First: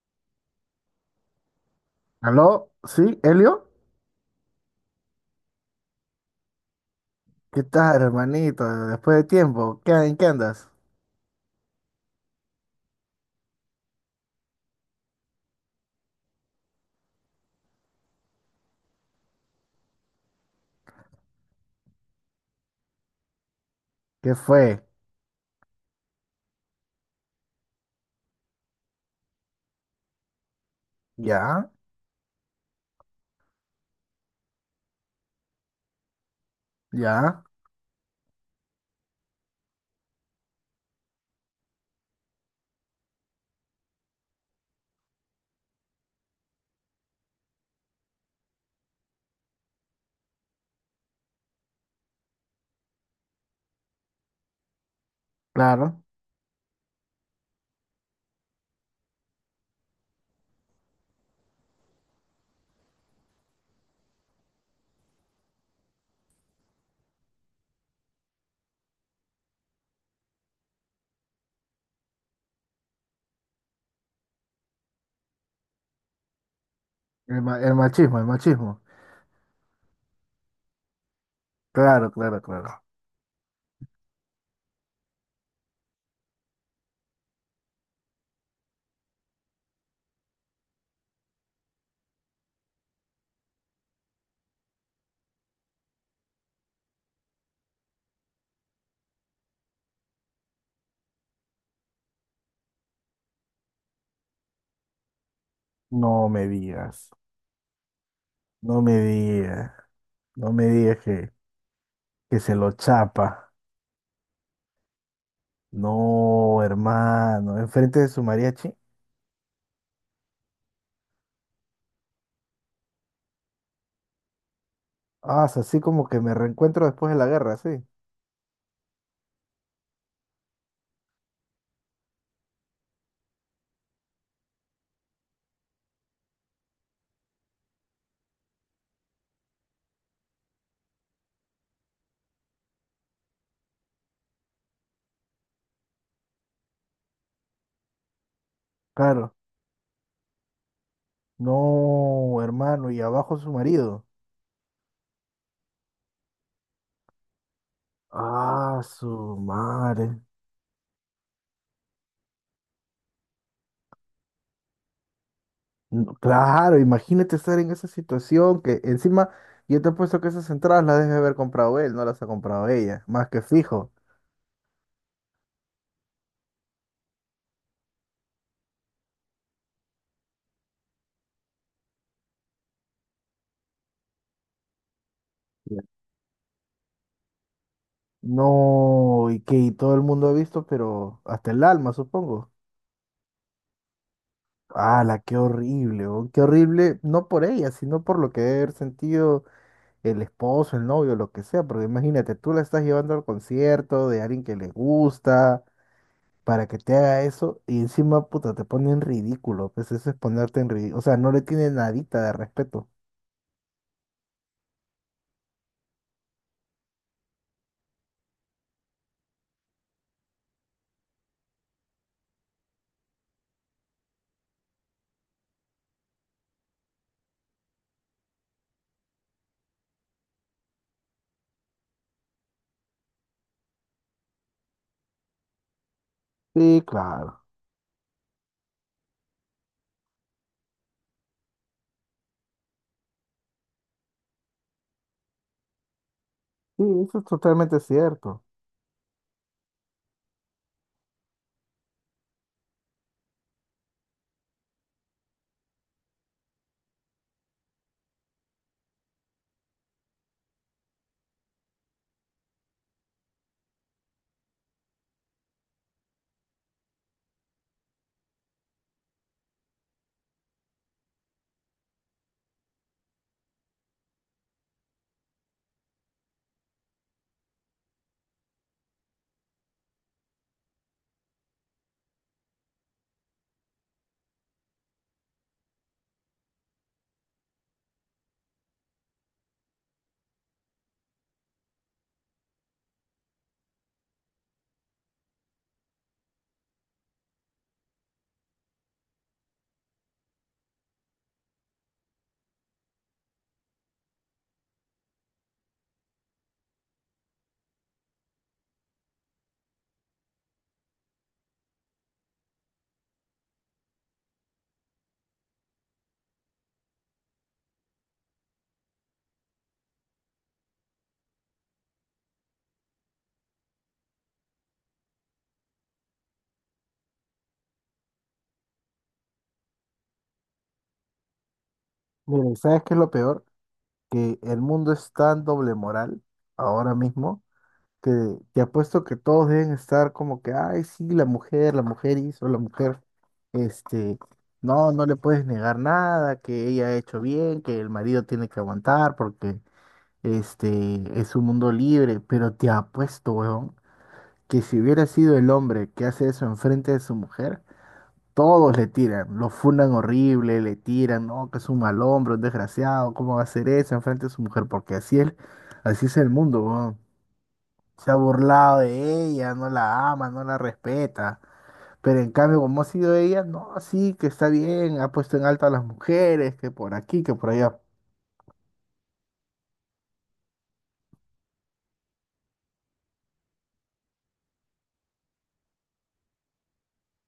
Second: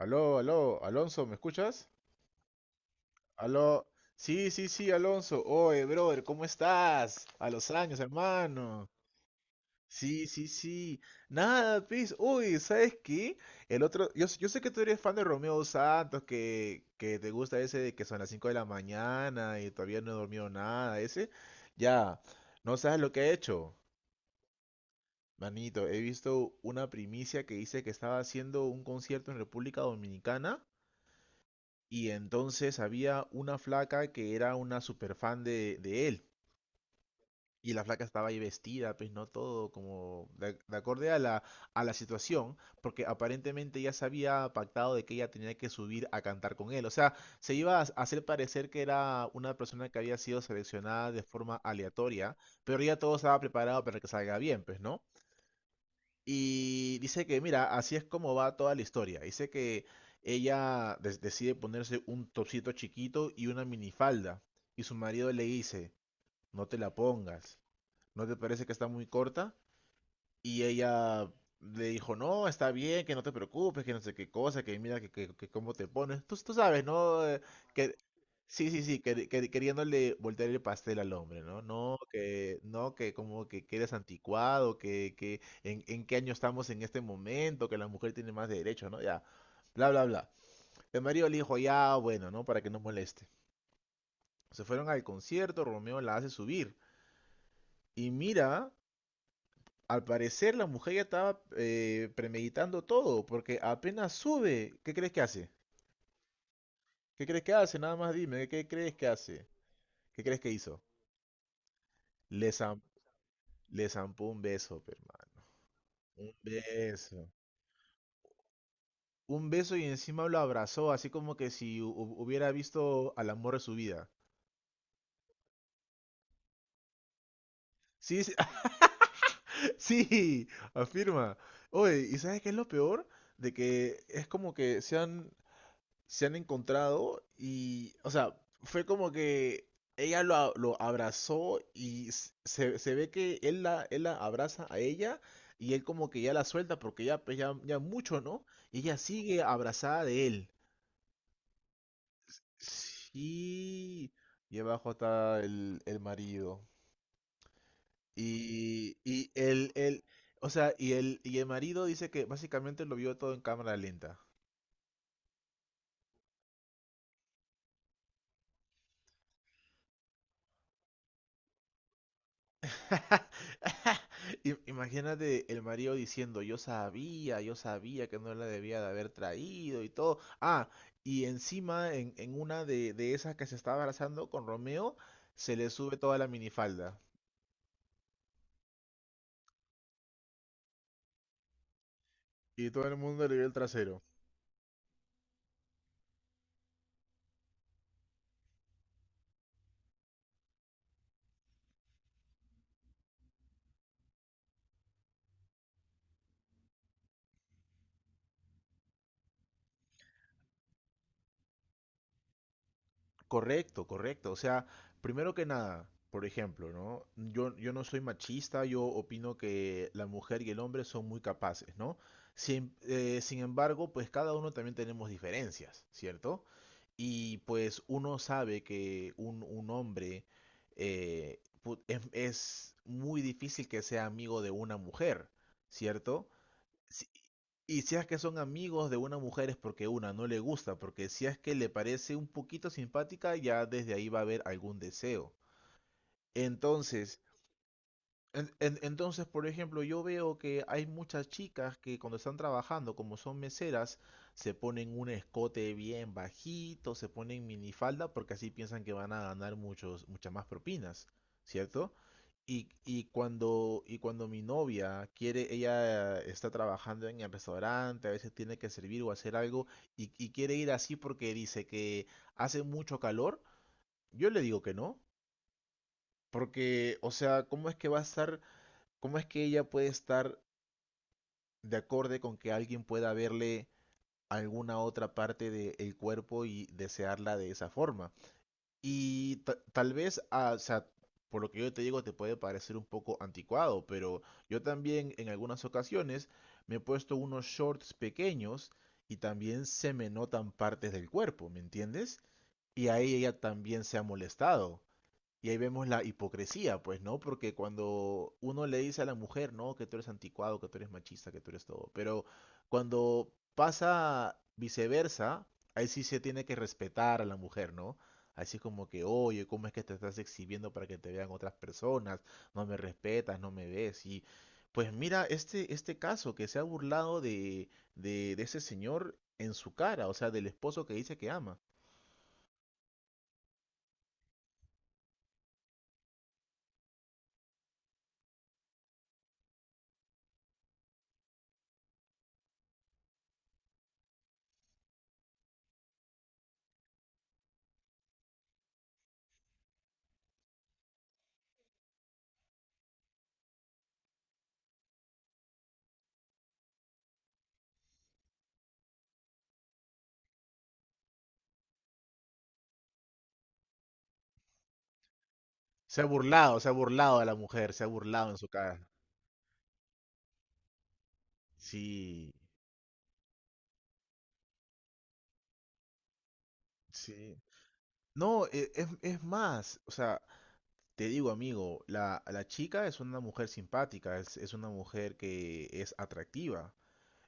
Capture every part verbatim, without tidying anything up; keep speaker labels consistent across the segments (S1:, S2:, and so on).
S1: Aló, aló, Alonso, ¿me escuchas?
S2: ¿Aló? ¿Sí? ¿Elio?
S1: Aló, sí, sí, sí, Alonso. Oye, brother, ¿cómo estás? A
S2: ¿Qué
S1: los años,
S2: tal, hermanito?
S1: hermano.
S2: Después de tiempo, ¿qué, en
S1: Sí,
S2: qué
S1: sí,
S2: andas?
S1: sí. Nada, pues, uy, ¿sabes qué? El otro, yo, s- yo sé que tú eres fan de Romeo Santos, que, que te gusta ese de que son las cinco de la mañana y todavía no he dormido nada, ese. Ya, no sabes lo que he hecho.
S2: ¿Qué fue?
S1: Manito, he visto una primicia que dice que estaba haciendo un concierto en República Dominicana.
S2: ¿Ya?
S1: Y entonces había una flaca que era una super fan de, de él.
S2: ¿Ya?
S1: Y la flaca estaba ahí vestida, pues no todo como de, de acorde a la, a la situación, porque aparentemente ya se había pactado de que ella tenía que subir a cantar con él. O sea, se iba a hacer parecer que era una persona que había sido seleccionada de forma aleatoria, pero ya todo estaba preparado para que salga bien, pues, ¿no?
S2: Claro.
S1: Y dice que, mira, así es como va toda la historia. Dice que ella des- decide ponerse un topsito chiquito y una minifalda. Y su marido le dice, no te la pongas. ¿No te parece que está muy corta? Y ella le dijo, no, está bien, que no te preocupes, que no sé qué cosa, que mira que, que- que cómo te pones. Tú, tú sabes, ¿no? Eh,
S2: El, ma- el
S1: Que,
S2: machismo, el
S1: sí,
S2: machismo.
S1: sí, sí, que, que- queriéndole voltear el pastel al hombre, ¿no? No,
S2: Claro, claro,
S1: que,
S2: claro.
S1: no, que como que, que eres anticuado, que, que en, en qué año estamos en este momento, que la mujer tiene más derechos, ¿no? Ya, bla, bla, bla. El marido le dijo, ya, bueno, ¿no? Para que no moleste. Se fueron al concierto, Romeo la hace subir. Y mira. Al parecer la mujer ya estaba eh, premeditando todo, porque apenas sube, ¿qué crees que hace?
S2: No me digas.
S1: ¿Qué crees que hace? Nada más dime, ¿qué
S2: No
S1: crees
S2: me
S1: que hace?
S2: digas.
S1: ¿Qué crees que
S2: No me
S1: hizo?
S2: digas que, que
S1: Le
S2: se lo
S1: zam-
S2: chapa.
S1: Le zampó un beso, pe, hermano. Un
S2: No,
S1: beso.
S2: hermano. Enfrente de su mariachi.
S1: Un beso y encima lo abrazó, así como que si hu- hu- hubiera visto al amor de su vida.
S2: Ah, es así como que me reencuentro después de la guerra, sí.
S1: Sí, sí, sí, afirma. Oye, ¿y sabes qué es lo peor? De que es como que se han, se han encontrado y, o sea, fue como que ella lo, a- lo abrazó y s- se, se ve que él la, él la abraza a ella y él como que ya la suelta porque ya, pues, ya, ya mucho, ¿no? Y ella
S2: Claro.
S1: sigue abrazada de él.
S2: No, hermano. Y abajo su marido.
S1: Sí. Y abajo está el, el marido.
S2: Ah,
S1: Y,
S2: su
S1: y el, el,
S2: madre.
S1: o sea, y el, y el marido dice que básicamente lo vio todo en cámara lenta.
S2: No, claro, imagínate estar en esa situación que encima yo te he puesto que esas entradas las debe haber comprado él, no las ha comprado ella, más que fijo.
S1: Im- Imagínate el marido diciendo, yo sabía, yo sabía que no la debía de haber traído y todo. Ah, y encima en, en una de, de esas que se estaba abrazando con Romeo, se le
S2: Ya.
S1: sube toda la minifalda
S2: No, y que y todo el mundo ha visto, pero hasta el alma, supongo.
S1: y todo el mundo le vio el trasero.
S2: ¡Hala, qué horrible! oh, ¡Qué horrible! No por ella, sino por lo que debe haber sentido el esposo, el novio, lo que sea, porque imagínate, tú la estás llevando al concierto de alguien que le gusta, para que te haga eso y encima, puta, te pone en ridículo. Pues eso es ponerte en ridículo. O sea, no le tiene nadita de respeto.
S1: Correcto, correcto. O sea, primero que nada, por ejemplo, ¿no? Yo, yo no soy machista, yo opino que la mujer y el hombre son muy capaces, ¿no? Sin, eh, sin embargo, pues cada uno también tenemos diferencias, ¿cierto? Y pues uno sabe que un, un hombre eh, pu- es, es muy difícil que sea amigo de una mujer, ¿cierto?
S2: Sí,
S1: si-
S2: claro.
S1: Y si es que son amigos de una mujer es porque una no le gusta, porque si es que le parece un poquito simpática, ya desde ahí va a haber algún deseo.
S2: Sí, eso
S1: Entonces,
S2: es totalmente cierto.
S1: en- en- entonces, por ejemplo, yo veo que hay muchas chicas que cuando están trabajando, como son meseras, se ponen un escote bien bajito, se ponen minifalda porque así piensan que van a ganar muchos, muchas más propinas, ¿cierto? Y, y cuando, y cuando mi novia quiere, ella está trabajando en el restaurante, a veces tiene que servir o hacer algo y, y quiere ir así porque dice que hace mucho calor, yo le digo que no, porque, o sea, ¿cómo es que va a estar ¿cómo es que ella puede estar de acorde con que alguien pueda verle alguna otra parte del cuerpo y desearla de esa forma? Y ta- tal vez, ah, o sea, por lo que yo te digo, te puede parecer un poco anticuado, pero yo también en algunas ocasiones me he puesto unos shorts pequeños y también se me notan partes del cuerpo, ¿me entiendes? Y ahí ella también se ha molestado. Y ahí vemos la hipocresía, pues, ¿no? Porque cuando uno le dice a la mujer, ¿no? Que tú eres anticuado, que tú eres machista, que tú eres todo. Pero cuando pasa viceversa, ahí sí se tiene que respetar a la mujer, ¿no? Así es como que, oye, ¿cómo es que te estás exhibiendo para que te vean otras personas? No me respetas, no me ves. Y pues mira, este, este caso que se ha burlado de, de, de ese señor en su cara, o sea, del esposo que dice que ama.
S2: Miren, ¿sabes qué es lo peor? Que el mundo es tan doble moral ahora mismo que te apuesto que todos deben estar como que, ay, sí, la mujer, la mujer hizo, la mujer, este, no, no le puedes negar nada, que ella ha hecho bien, que el marido tiene que aguantar porque este es un mundo libre. Pero te apuesto, weón, que si hubiera sido el hombre que hace eso enfrente de su mujer, todos le tiran, lo fundan horrible, le tiran, no, que es un mal hombre, un desgraciado, ¿cómo va a hacer eso enfrente de su mujer? Porque así es,
S1: Se ha
S2: así es el
S1: burlado,
S2: mundo,
S1: se ha
S2: weón.
S1: burlado a la mujer, se ha
S2: Se ha
S1: burlado en su cara.
S2: burlado de ella, no la ama, no la respeta. Pero
S1: Sí,
S2: en cambio, como ha sido ella, no, sí, que está bien, ha puesto en alto a las mujeres, que por aquí, que
S1: sí.
S2: por allá.
S1: No, e- es, es más, o sea, te digo, amigo, la, la chica es una mujer simpática, es, es una mujer que es atractiva.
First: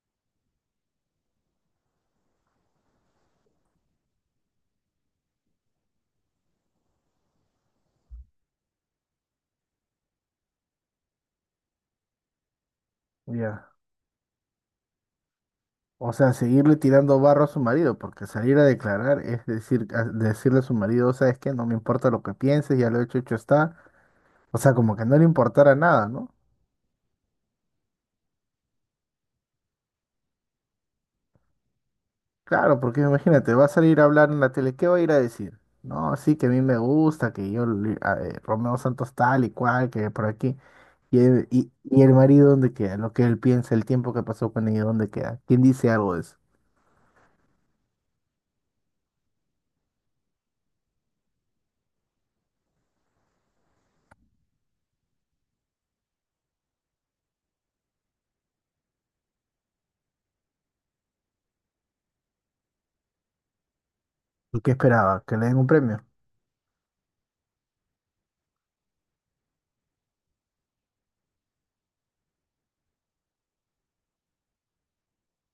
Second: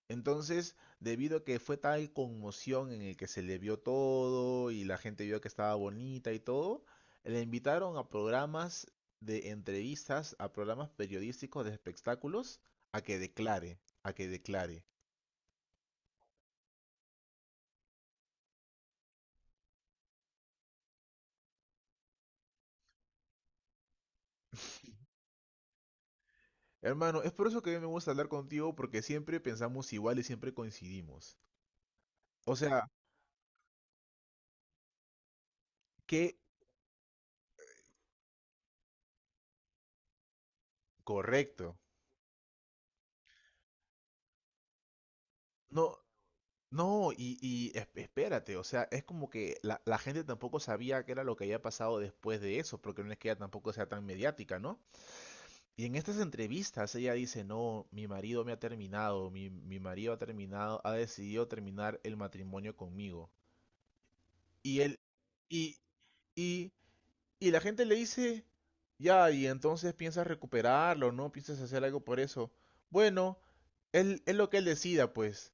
S1: Entonces, debido a que fue tal conmoción en el que se le vio todo y la gente vio que estaba bonita y todo, le invitaron a programas de entrevistas, a programas periodísticos de espectáculos, a que
S2: Ya.
S1: declare, a que declare.
S2: O sea, seguirle tirando barro a su marido, porque salir a declarar es decir, a- decirle a su marido, ¿sabes qué? No me importa lo que pienses, ya lo hecho, hecho está. O sea, como que no le importara nada, ¿no?
S1: Hermano, es por eso que a mí me gusta hablar contigo porque siempre pensamos igual y siempre coincidimos. O
S2: Claro,
S1: sea,
S2: porque imagínate, va a salir a hablar en la tele, ¿qué va a ir a decir? No,
S1: qué
S2: sí, que a mí me gusta, que yo, le- a- eh, Romeo Santos tal y cual, que por aquí. Y el, y,
S1: correcto.
S2: y el marido, ¿dónde queda? Lo que él piensa, el tiempo que pasó con ella, ¿dónde queda? ¿Quién dice
S1: No,
S2: algo de eso?
S1: no, y, y es- espérate, o sea, es como que la, la gente tampoco sabía qué era lo que había pasado después de eso, porque no es que ella tampoco sea tan mediática, ¿no? Y en estas entrevistas ella dice, no, mi marido me ha terminado, mi, mi marido ha terminado, ha decidido terminar el matrimonio conmigo.
S2: ¿Y qué
S1: Y él,
S2: esperaba? ¿Que le den un
S1: y,
S2: premio?
S1: y, y la gente le dice, ya, y entonces piensas recuperarlo, ¿no? Piensas hacer algo por eso. Bueno, él, es lo que él decida, pues.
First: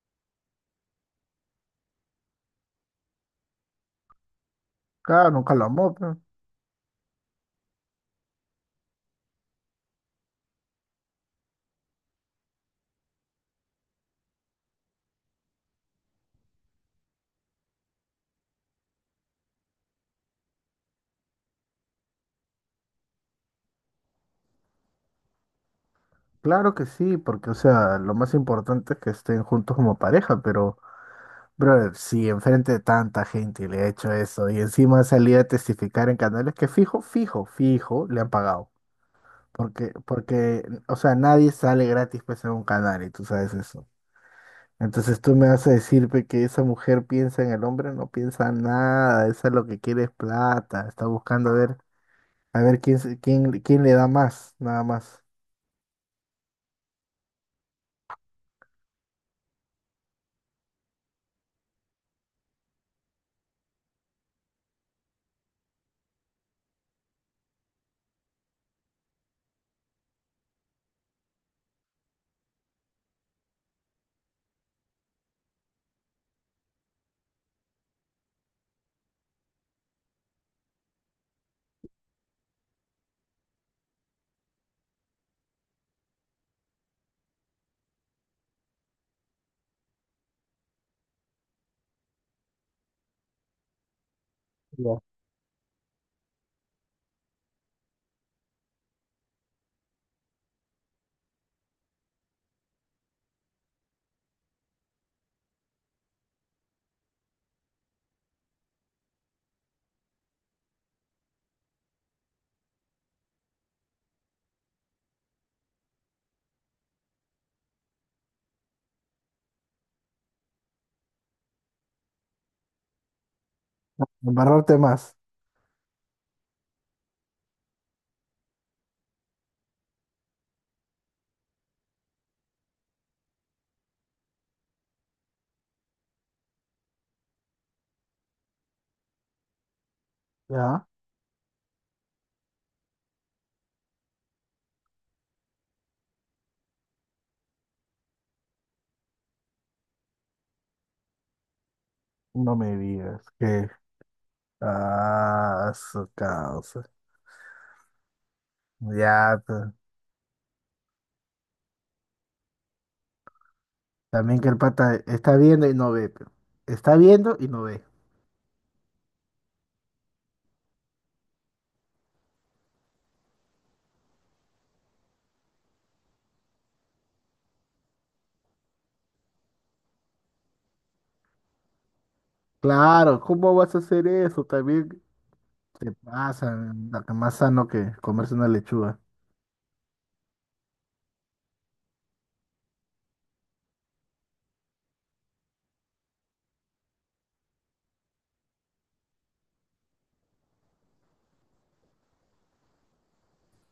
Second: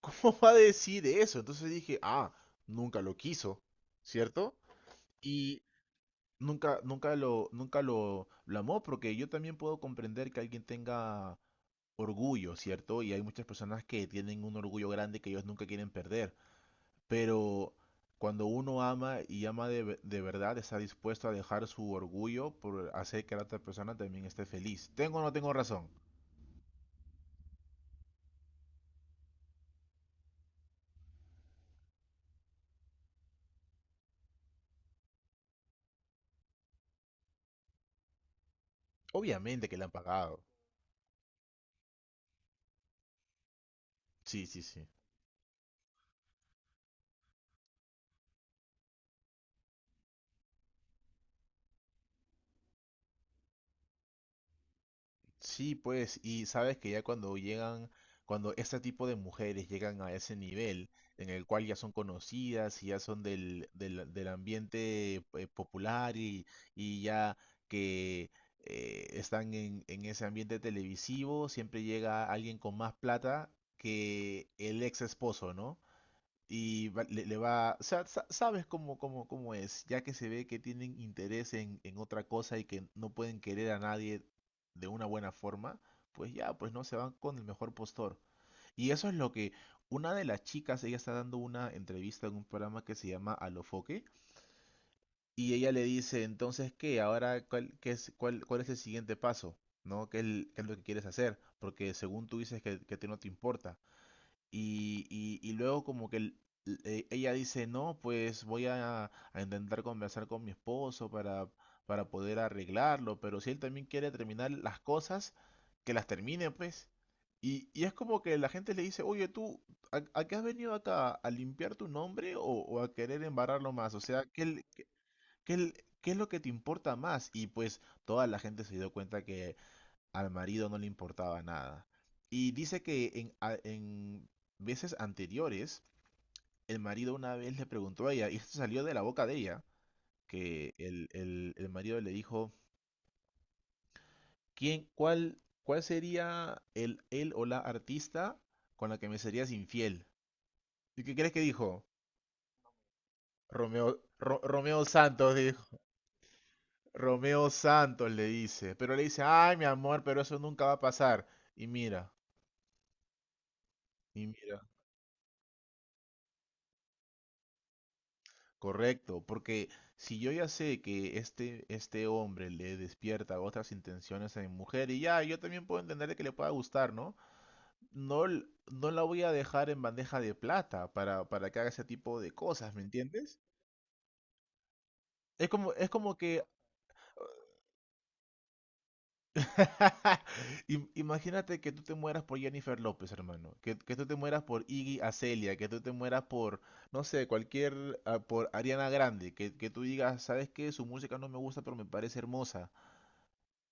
S1: ¿Cómo va a decir eso? Entonces dije, ah, nunca lo quiso, ¿cierto?
S2: Claro, nunca
S1: Y
S2: lo amó, pues.
S1: nunca, nunca lo, nunca lo, lo amó, porque yo también puedo comprender que alguien tenga orgullo, ¿cierto? Y hay muchas personas que tienen un orgullo grande que ellos nunca quieren perder. Pero cuando uno ama y ama de, ve- de verdad, está dispuesto a dejar su orgullo por hacer que la otra persona también esté feliz. ¿Tengo o no tengo razón?
S2: Claro que sí, porque, o sea, lo más importante es que estén juntos como pareja, pero, brother, si enfrente de tanta gente le ha hecho eso y encima salí a testificar en canales que fijo, fijo, fijo, le han pagado.
S1: Obviamente que le han
S2: Porque,
S1: pagado.
S2: porque, o sea, nadie sale gratis pues en un canal y tú sabes eso.
S1: Sí, sí, sí.
S2: Entonces tú me vas a decir pe, que esa mujer piensa en el hombre, no piensa nada, esa lo que quiere es plata, está buscando a ver, a ver quién, se- quién, quién le da más, nada más.
S1: Sí, pues, y sabes que ya cuando llegan, cuando este tipo de mujeres llegan a ese nivel en el cual ya son conocidas y ya son del, del, del ambiente eh, popular y, y ya que eh, están en, en ese ambiente televisivo, siempre llega alguien con más plata que el ex esposo, ¿no? Y va- le, le va, o sea, sa- sabes cómo, cómo, cómo es, ya que se ve que tienen interés en, en otra cosa y que no pueden querer a nadie de una buena forma, pues ya, pues no, se van con el mejor postor. Y eso es lo que una de las chicas, ella está dando una entrevista en un programa que se llama Alofoque,
S2: Ya.
S1: y ella le dice, entonces, ¿qué? Ahora, ¿cuál, qué es, cuál, ¿cuál es el siguiente paso? ¿No? ¿Qué es, el- ¿qué es lo que quieres hacer? Porque según tú dices que, que te no te importa. Y, y, y luego como que el- e- ella dice, no, pues voy a, a intentar conversar con mi esposo para, para poder arreglarlo, pero si él también quiere terminar las cosas, que las termine, pues. Y, y es como que la gente le dice, oye, tú, ¿a, a qué has venido acá? ¿A limpiar tu nombre o, o a querer embarrarlo más? O sea, ¿qué, el-
S2: Embarrarte más.
S1: qué, el- ¿qué es lo que te importa más? Y pues toda la gente se dio cuenta que al marido no le importaba nada. Y dice que en, a- en veces anteriores, el marido una vez le preguntó a ella, y esto salió de la boca de ella, que
S2: ¿Ya?
S1: el, el- el marido le dijo, ¿quién, cuál, ¿cuál sería el, él o la artista con la que me serías infiel? ¿Y qué crees que dijo?
S2: No me digas que...
S1: Romeo, Ro- Romeo Santos, dijo.
S2: Ah, su causa.
S1: Romeo Santos le dice, pero le dice,
S2: Ya,
S1: ay, mi
S2: pues.
S1: amor, pero eso nunca va a pasar. Y mira, y
S2: También que el
S1: mira.
S2: pata está viendo y no ve, pero. Está viendo y no ve.
S1: Correcto, porque si yo ya sé que este, este hombre le despierta otras intenciones a mi mujer, y ya, yo también puedo entender de que le pueda gustar, ¿no? No, l- no la voy a dejar en bandeja de plata para, para que haga ese tipo de cosas, ¿me
S2: Claro,
S1: entiendes?
S2: ¿cómo vas a hacer eso? También
S1: Es como, es
S2: te
S1: como que,
S2: pasa, la que más sano que comerse una lechuga.
S1: Im- imagínate que tú te mueras por Jennifer López, hermano, que, que tú te mueras por Iggy Azalea, que tú te mueras por, no sé, cualquier, ah, por Ariana Grande, que, que tú digas, ¿sabes qué? Su música no me gusta, pero me parece hermosa.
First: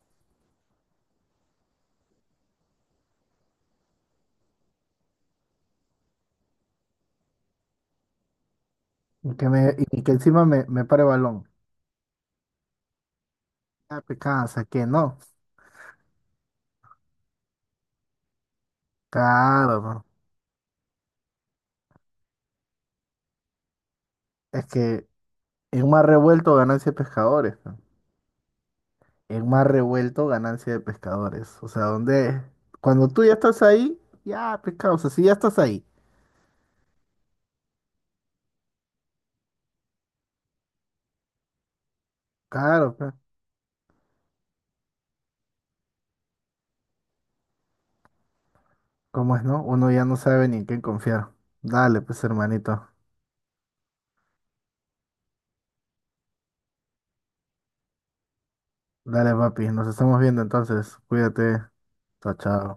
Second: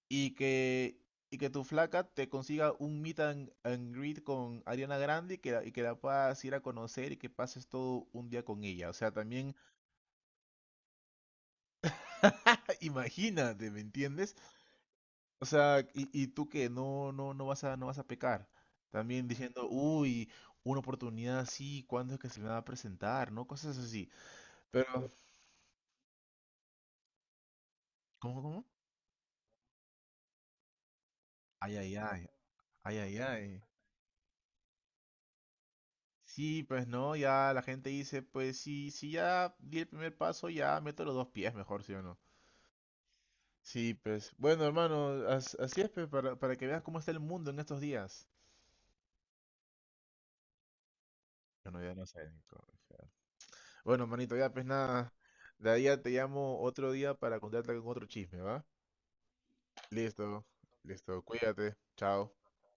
S1: y que, y que tu flaca te consiga un meet and, and greet con Ariana Grande y que, la- y que la puedas ir a conocer y que pases todo un día con ella. O sea,
S2: Y que,
S1: también
S2: me, y que encima me, me pare balón.
S1: imagínate, ¿me
S2: Ah, te
S1: entiendes?
S2: cansa, que no.
S1: O sea, y, y tú que no, no, no vas a, no vas a pecar. También diciendo,
S2: Claro, po.
S1: uy, una oportunidad así, ¿cuándo es que se me va a presentar? ¿No? Cosas así.
S2: Es que
S1: Pero,
S2: en un mar revuelto, ganancia de pescadores, pe.
S1: ¿cómo, cómo?
S2: El mar revuelto, ganancia de pescadores. O
S1: Ay,
S2: sea,
S1: ay, ay,
S2: donde
S1: ay,
S2: cuando
S1: ay,
S2: tú ya
S1: ay.
S2: estás ahí, ya pescado. O sea, si ya estás ahí.
S1: Sí, pues no, ya la gente dice, pues sí, si ya di el primer paso, ya meto los dos pies mejor, ¿sí o no?
S2: Claro, pe.
S1: Sí, pues bueno, hermano, as- así es, pues, para, para que veas cómo está el mundo en estos días.
S2: ¿Cómo es, no? Uno ya no sabe ni en quién confiar.
S1: Bueno, ya
S2: Dale,
S1: no
S2: pues,
S1: sé ni cómo,
S2: hermanito.
S1: ya. Bueno, manito, ya pues nada, de ahí ya te llamo otro día para contarte con otro chisme, ¿va?
S2: Dale, papi. Nos estamos viendo
S1: Listo,
S2: entonces.
S1: listo,
S2: Cuídate.
S1: cuídate, chao.
S2: Chao, chao.